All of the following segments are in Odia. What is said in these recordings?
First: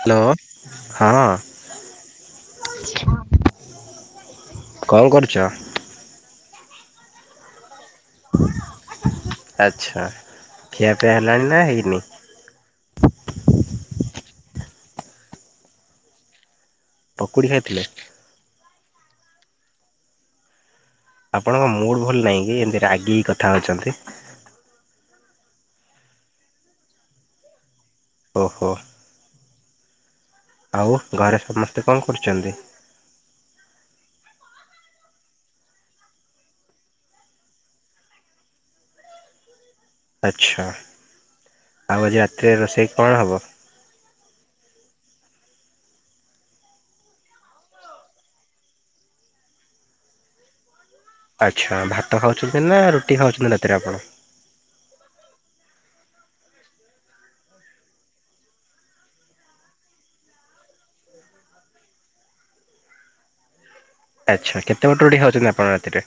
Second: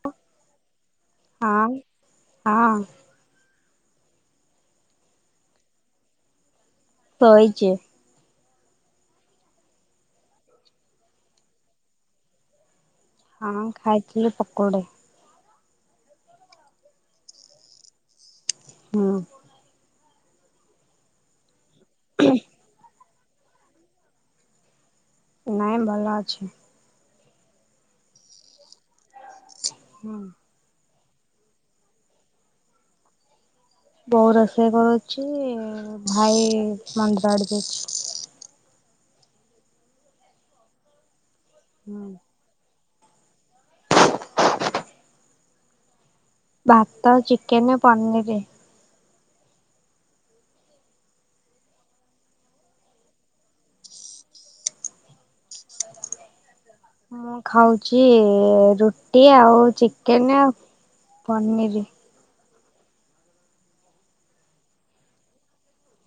ହ୍ୟାଲୋ ହଁ। ହଁ କଣ କରୁଚ। ଶୋଇଚି। ଆଛା ଖିଆପିଆ ହେଲାଣି ନା ହେଇନି। ହଁଖାଇଥିଲି ପକୋଡ଼େ। ପକୁଡି ଖାଇଥିଲେ। ହୁଁ। ଆପଣଙ୍କ ମୁଡ୍ ଭଲ ନାହିଁ କି ଏନ୍ତି ରାଗିକି କଥା ହଉଛନ୍ତି। ନାଇଁ ଭଲ ଅଛି। ଓହୋ। ହୁଁ। ଆଉ ଘରେ ସମସ୍ତେ କଁ କରୁଚନ୍ତି? ବୋଉ ରୋଷେଇ କରୁଛି ଭାଇ ମନ୍ଦିର ଆଡେ ଯାଇଛି। ଆଚ୍ଛା ହୁଁ। ଆଉ ଆଜି ରାତିରେ ରୋଷେଇ କଣ ହବ? ଭାତ ଚିକେନେ ପନିରି। ଆଚ୍ଛା ଭାତ ଖାଉଛନ୍ତି ନା ରୁଟି ଖାଉଛନ୍ତି ରାତିରେ ଆପଣ। ମୁଁ ଖାଉଚି ରୁଟି ଆଉ ଚିକେନେ‌ ପନିରି। ଆଚ୍ଛା କେତେ ପଟ ରୁଟି ଖାଉଛନ୍ତି ଆପଣ ରାତିରେ?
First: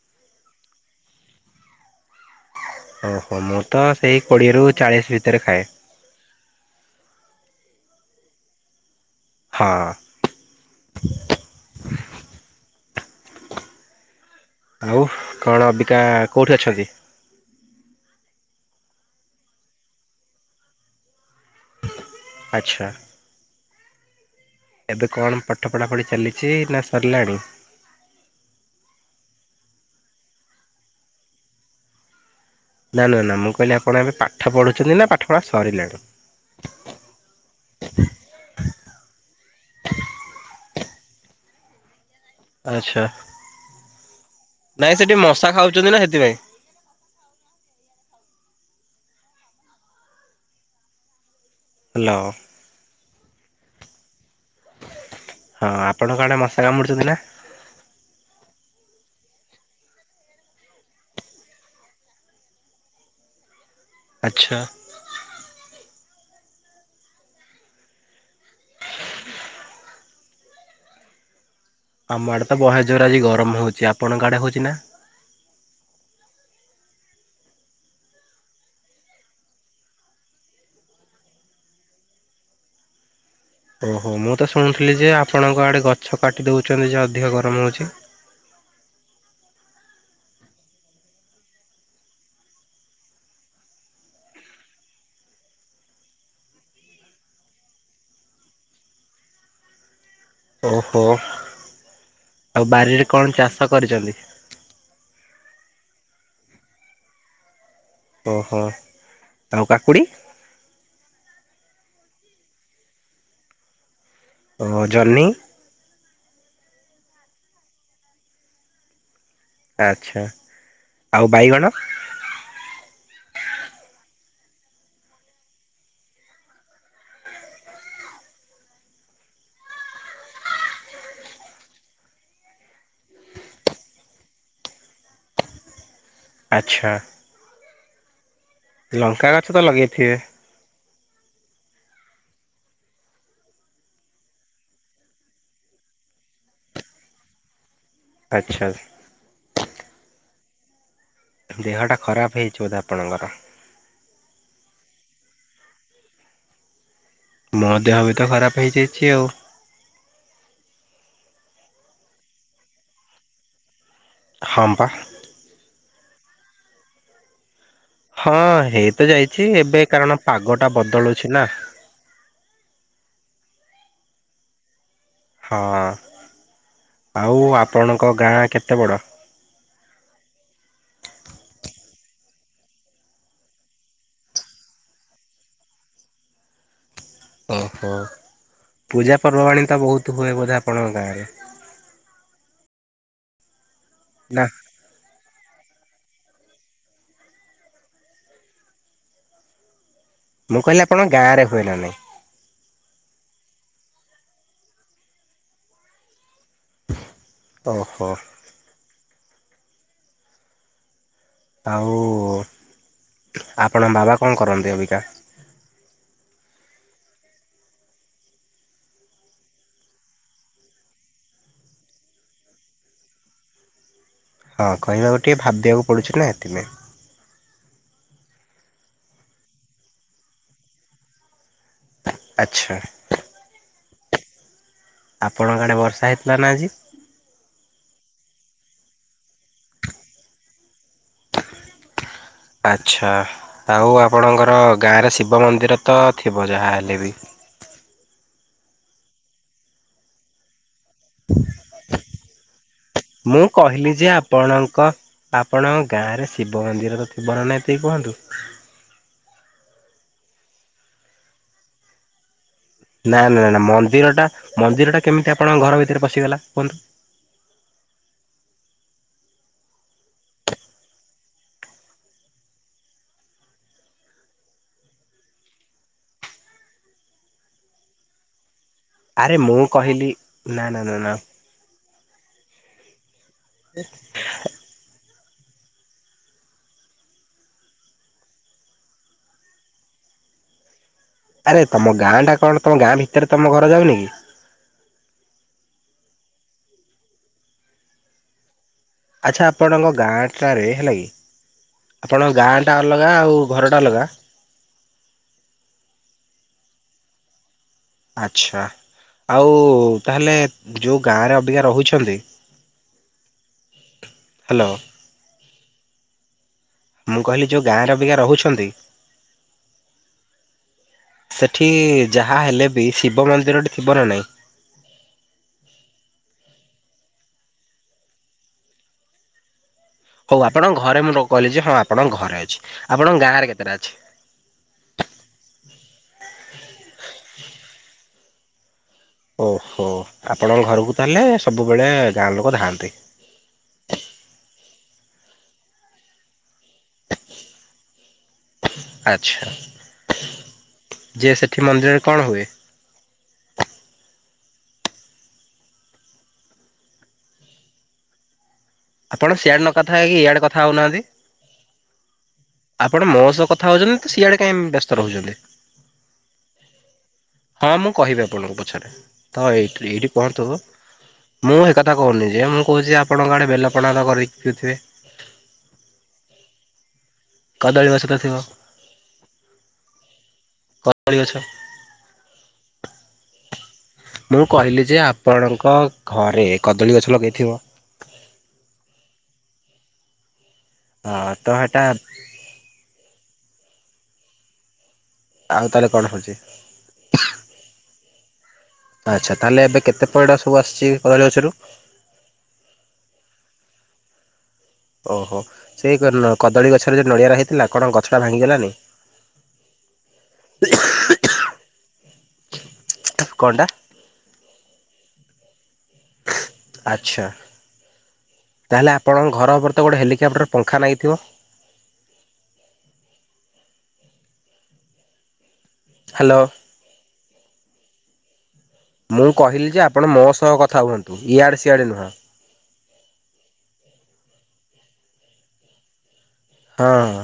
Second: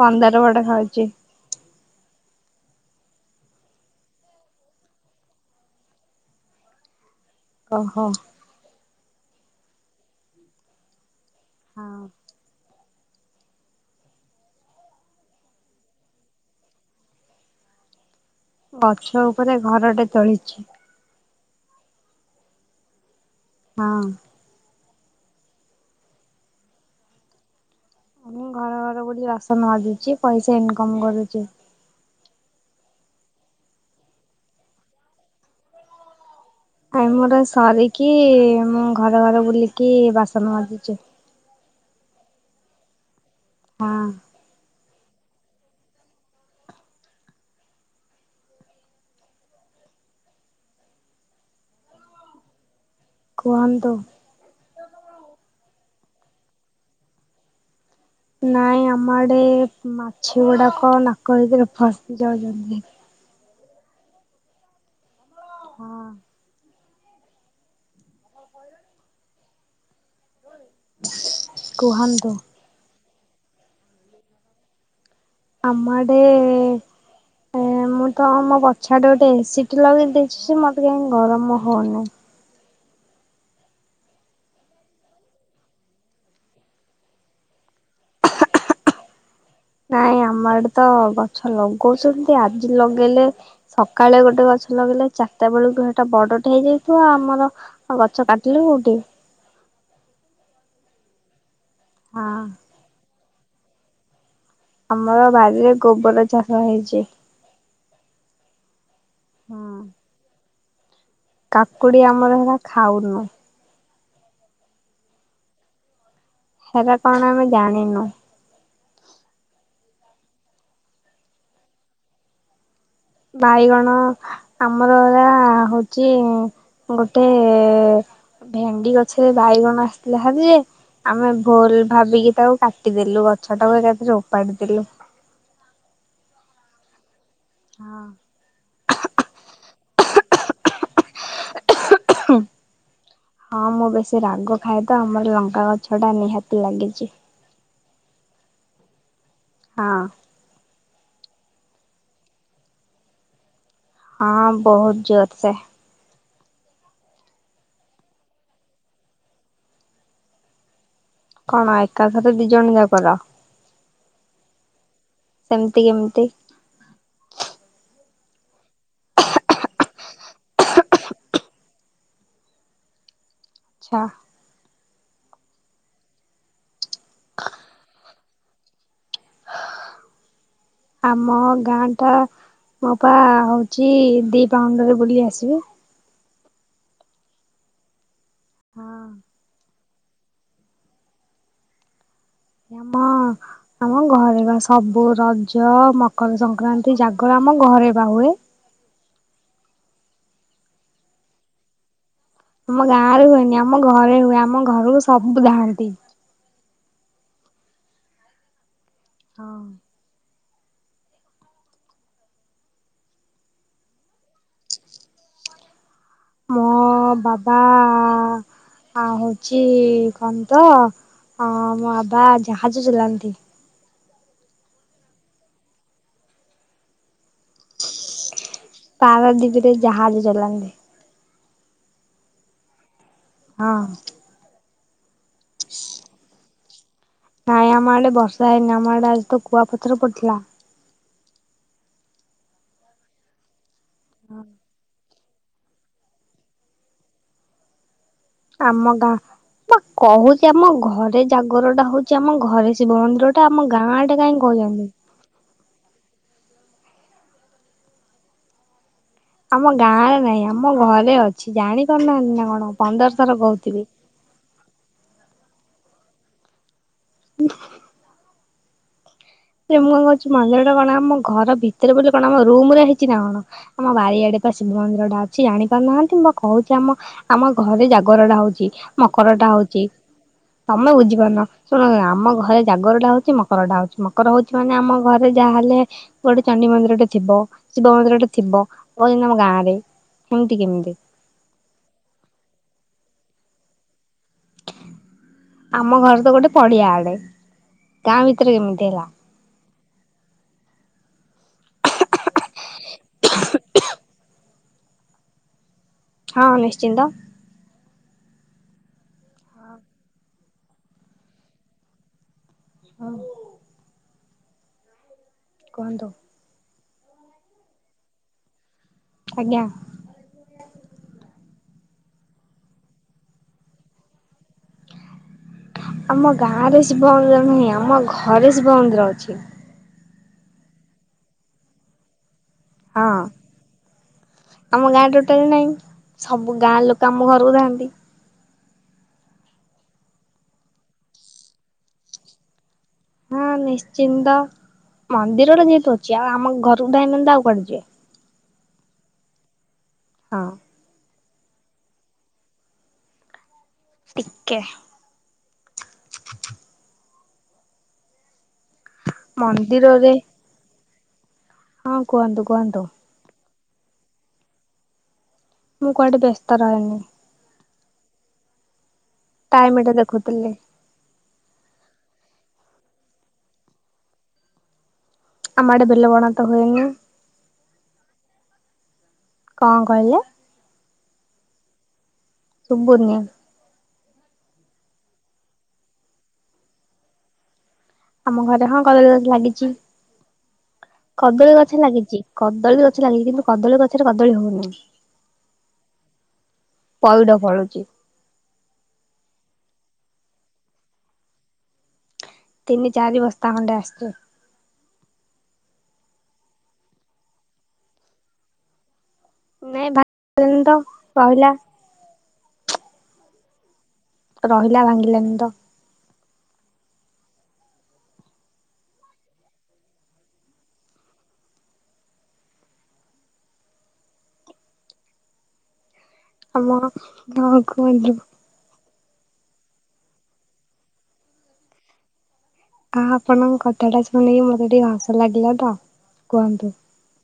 ପନ୍ଦର ପଟ ଖାଉଚି। ଓହୋ ମୁଁ ତ ସେଇ କୋଡିଏରୁୁ ଚାଳିଶ ଭିତେରେ ଖାଏ। ଓହୋ। ହଁ। ହଉ। ଆଉ କଣ ଅବିକା କୋଉଠି ଅଛ କି? ଗଛ ଉପରେ ଘରଟେ ତୋଳିଛି। ଆଚ୍ଛା। ହଁ। ଏବେ କଣ ପାଠ ପଢା ପଢି ଚାଲିଛି ନା ସରିଲାଣି? ମୁଁ ଘର ଘର ବୁଲି ବାସନ ମାଜୁଚି ପଇସା ଇନକମ୍ କରୁଚି। ନା ନା ନା ମୁଁ କହିଲି ଆପଣ ଏବେ ପାଠ ପଢୁଛନ୍ତି ନା ପାଠ ପଢା ସରିଲାଣି? ଆମର ସାରିକି ମୁଁ ଘର ଘର ବୁଲିକି ବାସନ ମାଜୁଚି। ଆଚ୍ଛା। ହଁ। ନାଇଁ ସେଠି ମଶା ଖାଉଚନ୍ତି ନା ହେତିପାଇଁ। ହାଲୋ। କୁହନ୍ତୁ। ହଁ ଆପଣଙ୍କ‌ ଆଡେ ମଶା କାମୁଡୁଚନ୍ତି ନା? ନାଇଁ ଆମ ଆଡେ ମାଛିଗୁଡାକ ନାକ ଭିତେରେ ଫସି ଯାଉଚନ୍ତି। ଆଚ୍ଛା। ହଁ। [inaudible] [inaudible] ଆମ କୁହନ୍ତୁ ଆଡେ ତ ବହେ ଜୋର୍ ଆଜି ଗରମ ହଉଚି ଆପଣଙ୍କ ଆଡେ ହଉଚି ନା? ଆମ ଆଡେ ଏ ମୁଁ ତ ଆ ମୋ ପଛ ଆଡେ ଗୋଟେ ଏସିଟେ ଲଗେଇ ଦେଇଛି ଯେ ମତେ କାହିଁ ଗରମ ହଉ ନାହିଁ। ଓହୋ ମୁଁ ତ ଶୁଣୁଥିଲି ଯେ ଆପଣଙ୍କ ଆଡେ ଗଛ କାଟି ଦଉଚନ୍ତି ଯେ ଅଧିକ ଗରମ ହଉଚି। ନାଇଁ ଆମ ଆଡେ ତ ଗଛ ଲଗଉଛନ୍ତି ଆଜି ଲଗେଇଲେ ସକାଳେ ଗୋଟେ ଗଛ ଲଗେଇଲେ ଚାରଟାବେଳୁକୁ ହେଟା ବଡଟେ ହେଇଯାଇଥିବ ଆମର ଆଉ ଗଛ କାଟିଲେ କୋଉଠି? ଓହୋ ହଁ। ଆଉ ବାରିରେ କଣ ଚାଷ କରିଚନ୍ତି? ଆମର ବାରିରେ ଗୋବର ଚାଷ ହେଇଚି। ଓହୋ ଆଉ ହଁ। କାକୁଡ଼ି? କାକୁଡି ଆମର ହେରା ଖାଉନୁ। ଓହ ଜହ୍ନି? ହେରା କଣ ଆମେ ଜାଣିନୁ। ଆଚ୍ଛା ଆଉ ବାଇଗଣ? ବାଇଗଣ ଆମର ଏରା ହଉଚି ଗୋଟେ ଭେଣ୍ଡି ଗଛରେ ବାଇଗଣ ଆସିଥିଲା ଭାରି ଯେ ଆମେ ଭୁଲ୍ ଭାବିକି ତାକୁ କାଟିଦେଲୁ ଗଛ ଟାକୁ ଏକାଥରେ ଓପାଡି ଦେଲୁ। ଆଚ୍ଛା। ହଁ। ଲଙ୍କା ଗଛ ତ ଲଗେଇଥିବେ? [unintelligible] ହଁ ମୁଁ ବେଶୀ ରାଗ ଖାଏ ତ ଆମର ଲଙ୍କା ଗଛ ଟା ନିହାତି ଲାଗିଚି। ଆଚ୍ଛା। ହଁ। ଦେହଟା ଖରାପ୍ ହେଇଚି ବୋଧେ ଆପଣଙ୍କର। ହଁ ବହୁତ୍ ଜୋର୍ ସେ। ମୋ ଦେହ ବି ତ ଖରାପ୍ ହେଇଯାଇଚି ଆଉ। କଣ୍ ଏକାଥରେ ଦି ଜଣ ଯାକର। ହଁ ପା। ସେମିତି କେମିତି? ହଁ ହେଇତ ଯାଇଚି ଏବେ କାରଣ ପାଗଟା ବଦଳୁଚି ନା। ଆଚ୍ଛା। ହଁ ଆଉ ଆପଣଙ୍କ ଗାଁ କେତେ ବଡ଼? ଆମ ଗାଁଟା ମୁଁ ପା ହଉଛି ଦି ପାହୁଣ୍ଡରେ ବୁଲି ଆସିବି। ଓହୋ ପୂଜା ହଁ ପର୍ବ ପବାଣୀ ଟା ବହୁତ ହୁଏ ବୋଧେ ଆପଣଙ୍କ ଗାଁରେ? ହଁ ଆମ ଘରେ ନା ବା ସ ସବୁ ରଜ ମକର ସଂକ୍ରାନ୍ତି ଜାଗର ଆମ ଘରେ ବା ହୁଏ। ମୁଁ କହିଲି ଆପଣଙ୍କ ଗାଁରେ ହୁଏ ନା ନାହିଁ? ଆମ ଗାଁ ରେ ହୁଏନି ଆମ ଘରେ ହୁଏ ଆମ ଘରକୁ ସବୁ ଧାଆଁନ୍ତି। ଓହୋ। ହଁ। ଆଉ ଆପଣଙ୍କ ବାବା କଣ କରନ୍ତି ଅବିକା? ମୋ ବାବା ଆଉ ହଉଛି କଣ ତ ଅ ମୋ ବାବା ଜାହାଜ ଚଲାନ୍ତି। ହଁ କହିବାକୁ ଟିକେ ଭାବିବାକୁ ପଡ଼ୁଛି ନା ଏଥିପାଇଁ। ପାରାଦୀପରେ ଜାହାଜ ଚଲାନ୍ତି। ଆଚ୍ଛା। ହଁ। ଆପଣଙ୍କ ଆଡ଼େ ବର୍ଷା ହେଇଥିଲା ନା ଆଜି? ନାଇଁ ଆମ ଆଡେ ବର୍ଷା ହେଇନି ଆମ ଆଡେ ଆଜି ତ କୁଆପଥର ପଡିଥିଲା। ଆଚ୍ଛା ଆଉ ଆପଣଙ୍କର ଗାଁରେ ଶିବ ମନ୍ଦିର ତ ଥିବ ଯାହା ହେଲେ ବି। ଆମ ଗାଁ ବା କହୁଛି ଆମ ଘରେ ଜାଗର ଟା ହଉଛି ଆମ ଘରେ। ସେ ମୁଁ ମନ୍ଦିରଟା ଆମ କହିଲି ଗାଁ ଯେ ଆଡ଼େ କାଇଁ ଆପଣଙ୍କ କଲେନୀ? ଆପଣଙ୍କ ଗାଁରେ ଶିବ ମନ୍ଦିରର ଥିବ ନା ନାଇଁ ଏତିିକି କୁହନ୍ତୁ? ଆମ ଗାଁରେ ନାହିଁ ଆମ ଘରେ ଅଛି ଜାଣିପାରୁନାହାନ୍ତି ନା କଣ? ପନ୍ଦର ନା ଥର ନା ନା କହୁଥିବି। ମନ୍ଦିର ଟା ମନ୍ଦିର ଟା କେମିତି ଆପଣଙ୍କ ଘର ଭିତରେ ପଶିଗଲା କୁହନ୍ତୁ? [unintelligible] [unintelligible] ମୁଁ କଣ କହୁଛି ମନ୍ଦିର ଟା କଣ ଆମ ଘର ଭିତରେ ବୋଲି କଣ ଆମ ରୁମ୍ ରେ ହେଇଛି ନା କଣ? ଆମ ବାରିଆଡ଼େ ପା ଶିବ ମନ୍ଦିର ଟା ଅଛି ଆଣି ପାରୁନାହାନ୍ତି ମୁଁ ବା କହୁଛି ଆମ ଆମ ଘରେ ଜାଗର ଟା ହଉଛି ମକର ଆରେ ଟା ମୁଁ ହଉଛି କହିଲି ନା ନା ତମେ ନା ନା ବୁଝିପାରୁନ। ଶୁଣ ଶୁଣ ଆମ ଘରେ ଜାଗରଟା ହଉଛି ମକରଟା ହଉଛି ମକର ହଉଛି ମାନେ ଆମ ଘରେ ଯାହେଲେ କୋଉଠି ଚଣ୍ଡି ମନ୍ଦିରଟେ ଥିବ ଶିବ ମନ୍ଦିରଟେ ଥିବ କହୁଅନ୍ତି ଆମ ଗାଁ ରେ ସେମିତି କେମିତି? ଆରେ ତମ ଗାଁଟା କଣ ତମ ଗାଁ ଭିତରେ ତମ ଘର ଯାଉନି କି? ଆମ ଘର ତ ଗୋଟେ ପଡ଼ିଆ ଆଡ଼େ ଗାଁ ଭିତେରେ କେମିତି ହେଲା? ଆଚ୍ଛା ଆପଣଙ୍କ ଗାଁଟାରେ ହେଲା କି? ଆପଣ ଗାଁ ଟା ଅଲଗା ଆଉ ଘର ଟା ଅଲଗା? ହଁ ନିଶ୍ଚିନ୍ତ। ଆଚ୍ଛା ଆଉ ତାହେଲେ ଯଉ ଗାଁରେ ଅବିକା ରହୁଛନ୍ତି। ହଁ। ହାଲୋ କୁହନ୍ତୁ? ମୁଁ କହିଲି ଯୋଉ ଗାଁ ର ଅବିକା ରହୁଛନ୍ତି ଆଜ୍ଞା। ସେଠି ଯାହା ହେଲେ ବି ଶିବ ମନ୍ଦିରଟେ ଥିବ ନା ନାହିଁ? ଆମ ଗାଁ ରେ ଶିବ ମନ୍ଦିର ନାହିଁ ଆମ ଘରେ ଶିବ ମନ୍ଦିର ଅଛି। ହଉ ଆପଣଙ୍କ ଘରେ ମୁଁ ର କହିଲି ଯେ ହଁ ଆପଣଙ୍କ ଘରେ ଅଛି ହଁ ଆପଣଙ୍କ ଗାଁ ରେ କେତେଟା ଅଛି? ଆମ ଗାଁ ଟୋଟାଲ୍ ନାହିଁ ସବୁ ଗାଁ ଲୋକ ଆମ ଘରକୁ ଧାଆନ୍ତି। ଓହୋ ଆପଣଙ୍କ ଘରକୁ ତାହେଲେ ସବୁବେଳେ ଗାଁ ଲୋକ ଧାଆନ୍ତି? ହଁ ନିଶ୍ଚିନ୍ଦ ମନ୍ଦିରଟା ଯେହେତୁ ଅଛି ଆଉ ଆମ ଘରକୁ [unintelligible] ଆଉ କୁଆଡ଼େ ଯିବେ? ଆଚ୍ଛା। ହଁ। ଯେ ସେଠି ମନ୍ଦିରରେ କଣ ହୁଏ? ଟିକେ ଆପଣ ସିଆଡ଼େ ନ କଥା ମନ୍ଦିରରେ ହେଇକି ଇଆଡ଼େ କଥା ହଉନାହାନ୍ତି ହଁ କୁହନ୍ତୁ କୁହନ୍ତୁ ଆପଣ ମୋ ସହ କ ଥା ହଉଛନ୍ତି ତ ସିଆଡ଼େ କାଇଁ ବ୍ୟସ୍ତ ରହୁଛନ୍ତି? ମୁଁ କୁଆଡ଼େ ବ୍ୟସ୍ତ ରହେନି। ହଁ ମୁଁ କହିବି ଆପଣଙ୍କୁ ପଛରେ ତ ଟାଇମ ଏଇଠ ଏଟା ଏଇଠି କୁହନ୍ତୁ? ଦେଖୁଥିଲି ମୁଁ ହେ କଥା କହୁନି ଯେ ମୁଁ କହୁଛି ଆପଣଙ୍କ ଆଡ଼େ ବେଲପଣା ତ କରିକି ପିଉଥିବେ? ଆମ ଆଡ଼େ ବେଲ ପଣା ତ ହୁଏନି? କଦଳୀ ଗଛ ତ ଥିବ? କଣ କହିଲେ? କ ଳୀ ଗଛ। ସୁବୁନି ମୁଁ କହିଲି ଯେ ଆପଣଙ୍କ ଘରେ କଦଳୀ ଗଛ ଲଗେଇଥିବ? ଆମ ଘରେ ହଁ କଦଳୀ ଗଛ ଲାଗିଛି ହଁ ତ କଦଳୀ ହେଟା ଗଛ ଲାଗିଚି। କଦଳୀ ଗଛ ଲାଗିଚି କିନ୍ତୁ କଦଳୀ ଗଛରେ କଦଳୀ ହଉନାହିଁ। ଆଉ ତାହାଲେ କଣ ହଉଚି? ପଇଡ ଫଳୁଛି [unintelligible] ଆଚ୍ଛା ତାହେଲେ ଏବେ କେତେ ପଇଡ଼ ସବୁ ଆସିଚି [unintelligible] ଗଛ ରୁ? ତିନି ଚାରି ବସ୍ତା ଖଣ୍ଡେ ଆସିଛି। ଓହୋ ସେଇ କାରଣ, କଦଳୀ ଗଛରେ ଯଦି ନଡ଼ିଆ ରହିଥିଲା କଣ ଗଛଟା ଭାଙ୍ଗିଗଲାନି? ନାଇଁ ଭାଙ୍ଗିନୀ ତ କହିଲା କଣ ଟା? ରହିଲା ଭାଙ୍ଗିଲାନି ତ। ଆଚ୍ଛା। ତାହେଲେ ଆପଣଙ୍କ ଘର ଉପରେ ତ ଗୋଟେ ହେଲିକପ୍ଟର ପଙ୍ଖା ଲାଗିଥିବ? ହ୍ୟାଲୋ। [unintelligible] ମୁଁ କହିଲି ଯେ, ଆପଣ ମୋ ସହ କଥା ହୁଅନ୍ତୁ, ଇଆଡ଼େ ସିଆଡ଼େ ନୁହଁ। ଆ ଆପଣଙ୍କ କଥା ଟା ଶୁଣିକି ମତେ ଟିକେ ହସ ଲାଗିଲା ତ, କୁହନ୍ତୁ। ହଁ ହ,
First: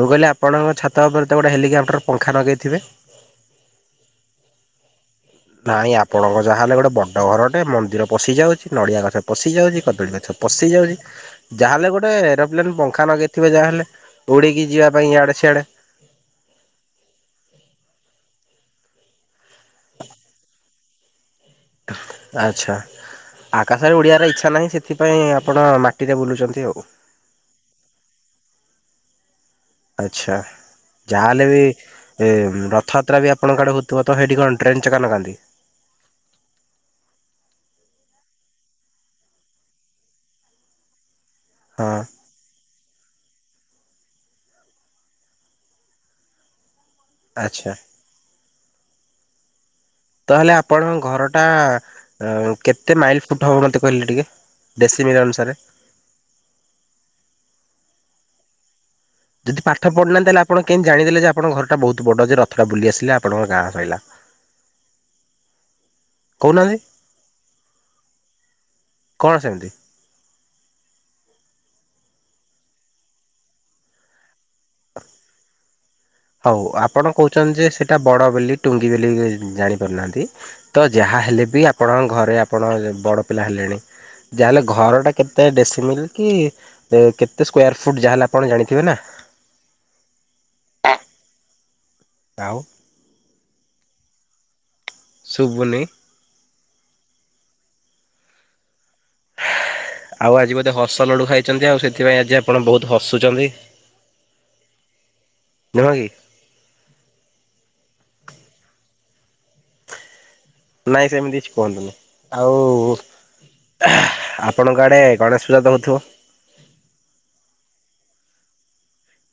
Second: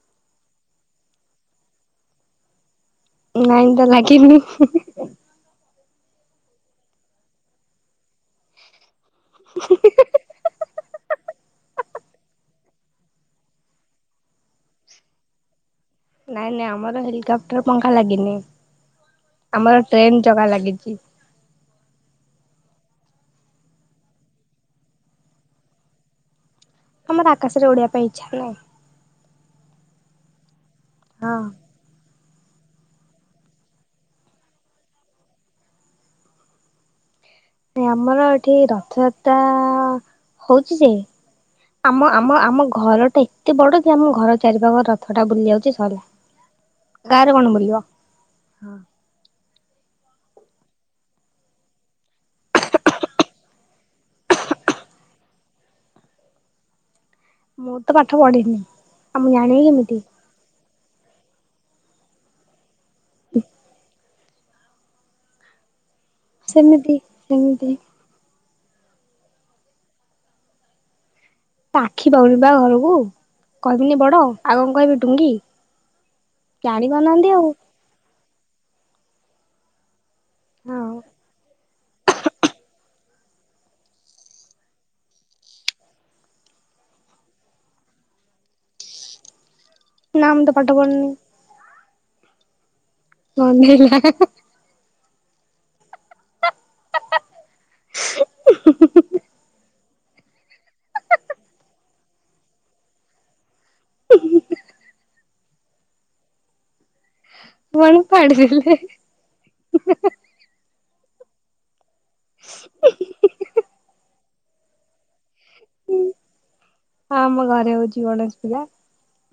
ମୁଁ କହିଲି ଆପଣଙ୍କ ଛାତ ଉପରେ ତ ଗୋଟଏ ହେଲିକପ୍ଟର ପଙ୍ଖା ଲଗାଇଥିବେ। ଲାଇନ ଟା ଲାଗିନି। ନାଇଁ ଆପଣଙ୍କ ଯାହାହେଲେ ଗୋଟେ ବଡ ଘରଟେ ମନ୍ଦିର ପଶି ଯାଉଛି ନଡ଼ିଆ ଗଛ ପଶି ଯାଉଛି, କଦଳୀ ଗଛ ପଶି ଯାଉଛି, ଯାହାହେଲେ ଗୋଟେ ହେଲେ ପଙ୍ଖା ନଗାଇଥିବ ଯାହା ହେଲେ, ଉଡ଼ିକି ଯିବା ପାଇଁ ଆଡ଼େ ସିଆଡ଼େ ନାଇଁ ନାଇଁ ଆମର ହେଲିକପ୍ଟର ପଙ୍ଖା ଲାଗିନି, ଆମର ଟ୍ରେନ ଚକା ଲାଗିଛି। ଆଚ୍ଛା। ଆକାଶରେ ଓଡ଼ିଆର ଇଚ୍ଛା ନାହିଁ, ସେଥିପାଇଁ ଆପଣ ମାଟିରେ ବୁଲୁଛନ୍ତି ଆଉ। ଆମର ଆକାଶରେ ଉଡ଼ିଆ ପାଇଁ ଇଚ୍ଛା ନାହିଁ। ଆଚ୍ଛା ଯାହାଲେ ବି ହଁ ଏ ରଥଯାତ୍ରା ବି ଆପଣଙ୍କ ଆଡେ ହଉଥିବ ତ ସେଇଠି କଣ ଟ୍ରେନ ଚକା ଲଗାନ୍ତି? ନ ଆମର ଏଠି ରଥଯାତ୍ରା ହଉଛି ଯେ ହଁ ଆମ ଆମ ଆମ ଘର ଟା ଏତେ ବଡ ଯେ, ଆମ ଘର ଚାରିପାଖ ରଥ ଟା ବୁଲି ଯାଉଛି ସରିଲା। ଗାଁରେ କଣ ଆଚ୍ଛା ବୁଲିବ? ହଁ ତାହେଲେ ଆପଣଙ୍କ ଘର ଟା କେତେ ମାଇଲ ଫୁଟ ହବ ମତେ କହିଲେ ଟିକେ? ଡେସିମିଲ ଅନୁସାରେ। ମୁଁ ତ ପାଠ ପଢିନି। ଆଉ ମୁଁ ଜାଣିବି ଯଦି ପାଠଢି କେମିତି ନାହାନ୍ତି, ତାହେଲେ ଆପଣ କେନ୍ତି ଜାଣିଲେ ଯେ, ଆପଣ ଘର ଟା ବହୁତ ବଡ଼ ଯେ ରଥଟା ବୁଲିଆସିଲା। ହେଲେ ଆପଣଙ୍କର ନା ପାଇଲା। ସେମିତି ସେମିତି। କଣ ସେମିତି? ତ ଆଖି ପାଉନି ବା ଘରକୁ କହିବିନି ବଡ ଆଉ କଣ କହିବି ଟୁଙ୍ଗି। ହଉ ଜାଣି ଆପଣ ପାରୁନାହାନ୍ତି ଆଉ କହୁଛନ୍ତି ଯେ, ସେଇଟା ବଡ ବୋଲି ଟୁଙ୍ଗି ବୋଲି ଜାଣିପାରୁନାହାନ୍ତି। ହଁ ତ ଯାହା ହେଲେ ବି, ଆପଣଙ୍କ ଘରେ ଆପଣ ବଡ ପିଲା ହେଲେଣି। ଯାହାହେଲେ ଘରଟା କେତେ ଡେଶୀ ମିଲ୍ କି ତ କେତେ ସ୍କୋୟାର୍ ଫୁଟ୍ ଯାହେଲେ ଆପଣ ଜାଣିଥିବେ ନା? ନା ମୁ ତ ତ ପାଠ ପଢନି। ଆଉ। ଗନ୍ଧେଇଲା। ଶୁବୁନି? [unintelligible] ଆଉ ଆଜି ବୋଧେ ହସ ଲଡୁ ଖାଇଛନ୍ତି, ଆଉ ସେଥିପାଇଁ ଆଜି ଆପଣ ବହୁତ ହସୁଛନ୍ତି। ହଁ ନୁହଁ କି? ୱାନ ପାଡ଼ି ଦେଲେ। ନାଇଁ ସେମିତି କିଛି କୁହନି ଆଉ। ଆପଣଙ୍କ ଆଡ଼େ ଗଣେଶ ପୂଜା ତ ହଉଥିବ। ହଁ ଆମ ଘରେ ହଉଚି ଗଣେଶ ପିଲା।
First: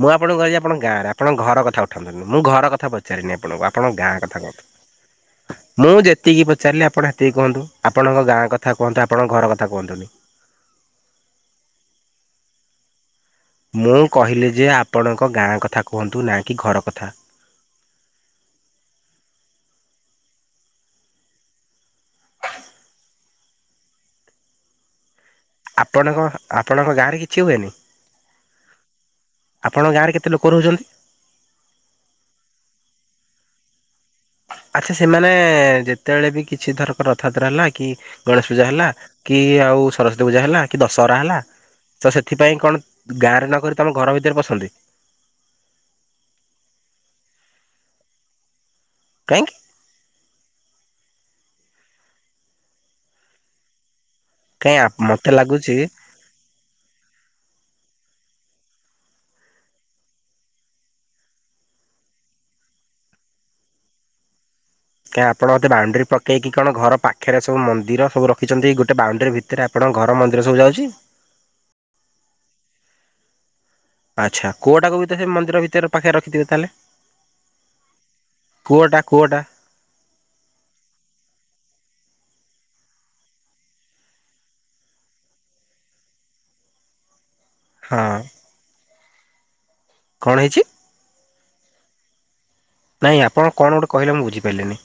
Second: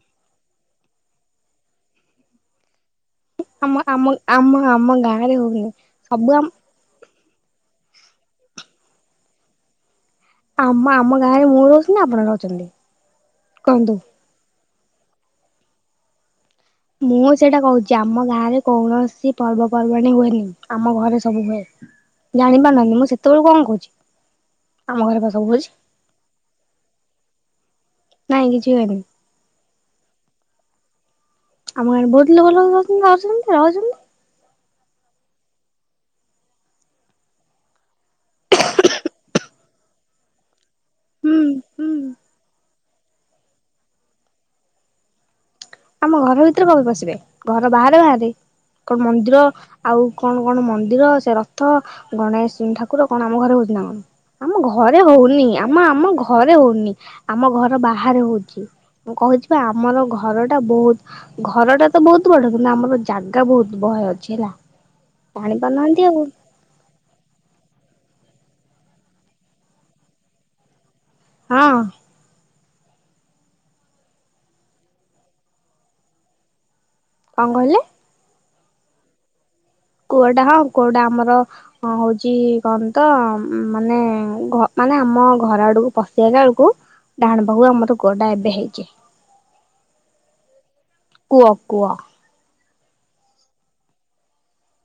ମୁଁ ଆପଣଙ୍କୁ କିହିଜି ଆପଣ ଗାଁରେ ଆପଣ ଘର କଥା ଉଠାନ୍ତୁ ନି ମୁଁ ଘର କଥା ପ ଚାରିନି ଆପଣଙ୍କୁ ଆମ ଆପଣଙ୍କ ଆମ ଗାଁ କଥା ଆମ ଆମ ଗାଁରେ ହଉନି। କୁହନ୍ତୁ ମୁଁ ସବୁ ଯେତିକି ଆମ ପଚାରିଲି ଆପଣ ହେ ତିକି କହନ୍ତୁ ଆପଣଙ୍କ ଗାଁ କଥା କୁହନ୍ତୁ ଆପଣଙ୍କ ଘର କଥା କୁହନ୍ତୁନି। ଆମ ଆମ ଗାଁରେ ମୁଁ ରହୁଛି ନା ଆପଣ ରହୁଛନ୍ତି। କୁହନ୍ତୁ। ମୁଁ କହିଲି ଯେ ଆପଣଙ୍କ ଗାଁ କଥା କୁହନ୍ତୁ ନା କି ଘର କଥା। ମୁଁ ସେଇଟା କହୁଛି ଆମ ଗାଁରେ କୌଣସି ପର୍ବପର୍ବାଣୀ ହୁଏନି ଆମ ଘରେ ସବୁ ହୁଏ। ଜାଣି ପାରୁନାକି ମୁଁ ସେତେବେଳୁ କଣ କହୁଛି ଆମ ଘରେ ପା ସବୁ ହଉଛି। ଆପଣଙ୍କ ଆପଣଙ୍କ ଗାଁରେ କିଛି ହୁଏନି। ନାଇଁ କିଛି ହୁଏନି। ଆପଣଙ୍କ ଗାଁରେ କେତେ ଲୋକ ରହୁଛନ୍ତି? ଆମ ଗାଁରେ ବହୁତ ଲୋକ ଲୋକ [unintelligible] ରହୁଛନ୍ତି। ଆଚ୍ଛା ସେମାନେ ଯେତେବେଳେ ବି କିଛି ଧରକ ରଥଯାତ୍ରା ହେଲା କି ଗଣେଶ ପୂଜା ହେଲା। କି ଆଉ ସରସ୍ଵତୀ ପୂଜା ହେଲା। କି ଦଶହରା ହୁଁ ହେଲା ହୁଁ ତ ସେଥିପାଇଁ କଣ ଗାଁରେ ନକରି ତମ ଘର ଭିତରେ ପସନ୍ତି? ଆମ ଘର ଭିତରେ କଣ ପଶିବେ ଘର ବାହାରେ ବାହାରେ କଣ ମନ୍ଦିର। କାହିଁକି ଆଉ କଣ କଣ ମନ୍ଦିର ସେ ରଥ ଗଣେଶ ଠାକୁର କଣ ଆମ ଘରେ ହଉଛି ନା କଣ। ଆମ କାହିଁ ଘରେ ମତେ ହଉନି ଲାଗୁଛି ଆମ ଆମ ଘ ଘରେ ହଉନି ଆମ ଘର ବାହାରେ ହଉଚି ମୁଁ କହୁଚିବା ଆମର ଘର ଟା ବହୁତ ଘରଟା ତ ବହୁତ ବଡ କିନ୍ତୁ ଆମର ଜାଗା ବହୁତ ବହେ ଅଛି ହେଲା। କିଆଁ ଆପଣ ଗୋଟେ ଜାଣିପାରୁନାହାନ୍ତି ବାଉଣ୍ଡରୀ ଆଉ ପକେଇକି। କଣ ଘର ପାଖେରେ ସବୁ ମନ୍ଦିର ସବୁ ରଖିଛନ୍ତି ଗୋଟେ ବାଉଣ୍ଡରୀ ଭିତରେ ଆପଣଙ୍କ ଘର ମନ୍ଦିର ସବୁ ଯାଉଚି। ହଁ। ଆଚ୍ଛା କୋଅ ଟାକୁ ବି ତ ସେ ମନ୍ଦିର ଭିତରେ ପାଖରେ ରଖିଥିବେ ତାହେଲେ। କଣ କହିଲେ? କୂଅଟା କୂଅଟା। କୁଅଟା ହଁ କୂଅଟା ଆମର। ହଁ ହଉଛି କଣ ତ ମାନେ ମାନେ ଆମ ଘର ଆଡକୁ ପ ସେଇଁଲା ବେଳକୁ ଡାହାଣ ପାଖକୁ ହଁ ଆମର କୂଅଟା ଏବେ ହେଇଛି। କଣ ହେଇଛି? କୁଅ କୁଅ। ନାଇଁ ଆପଣ କଣ ଗୋଟେ କହିଲେ ମୁଁ ବୁଝିପାରିଲିନି।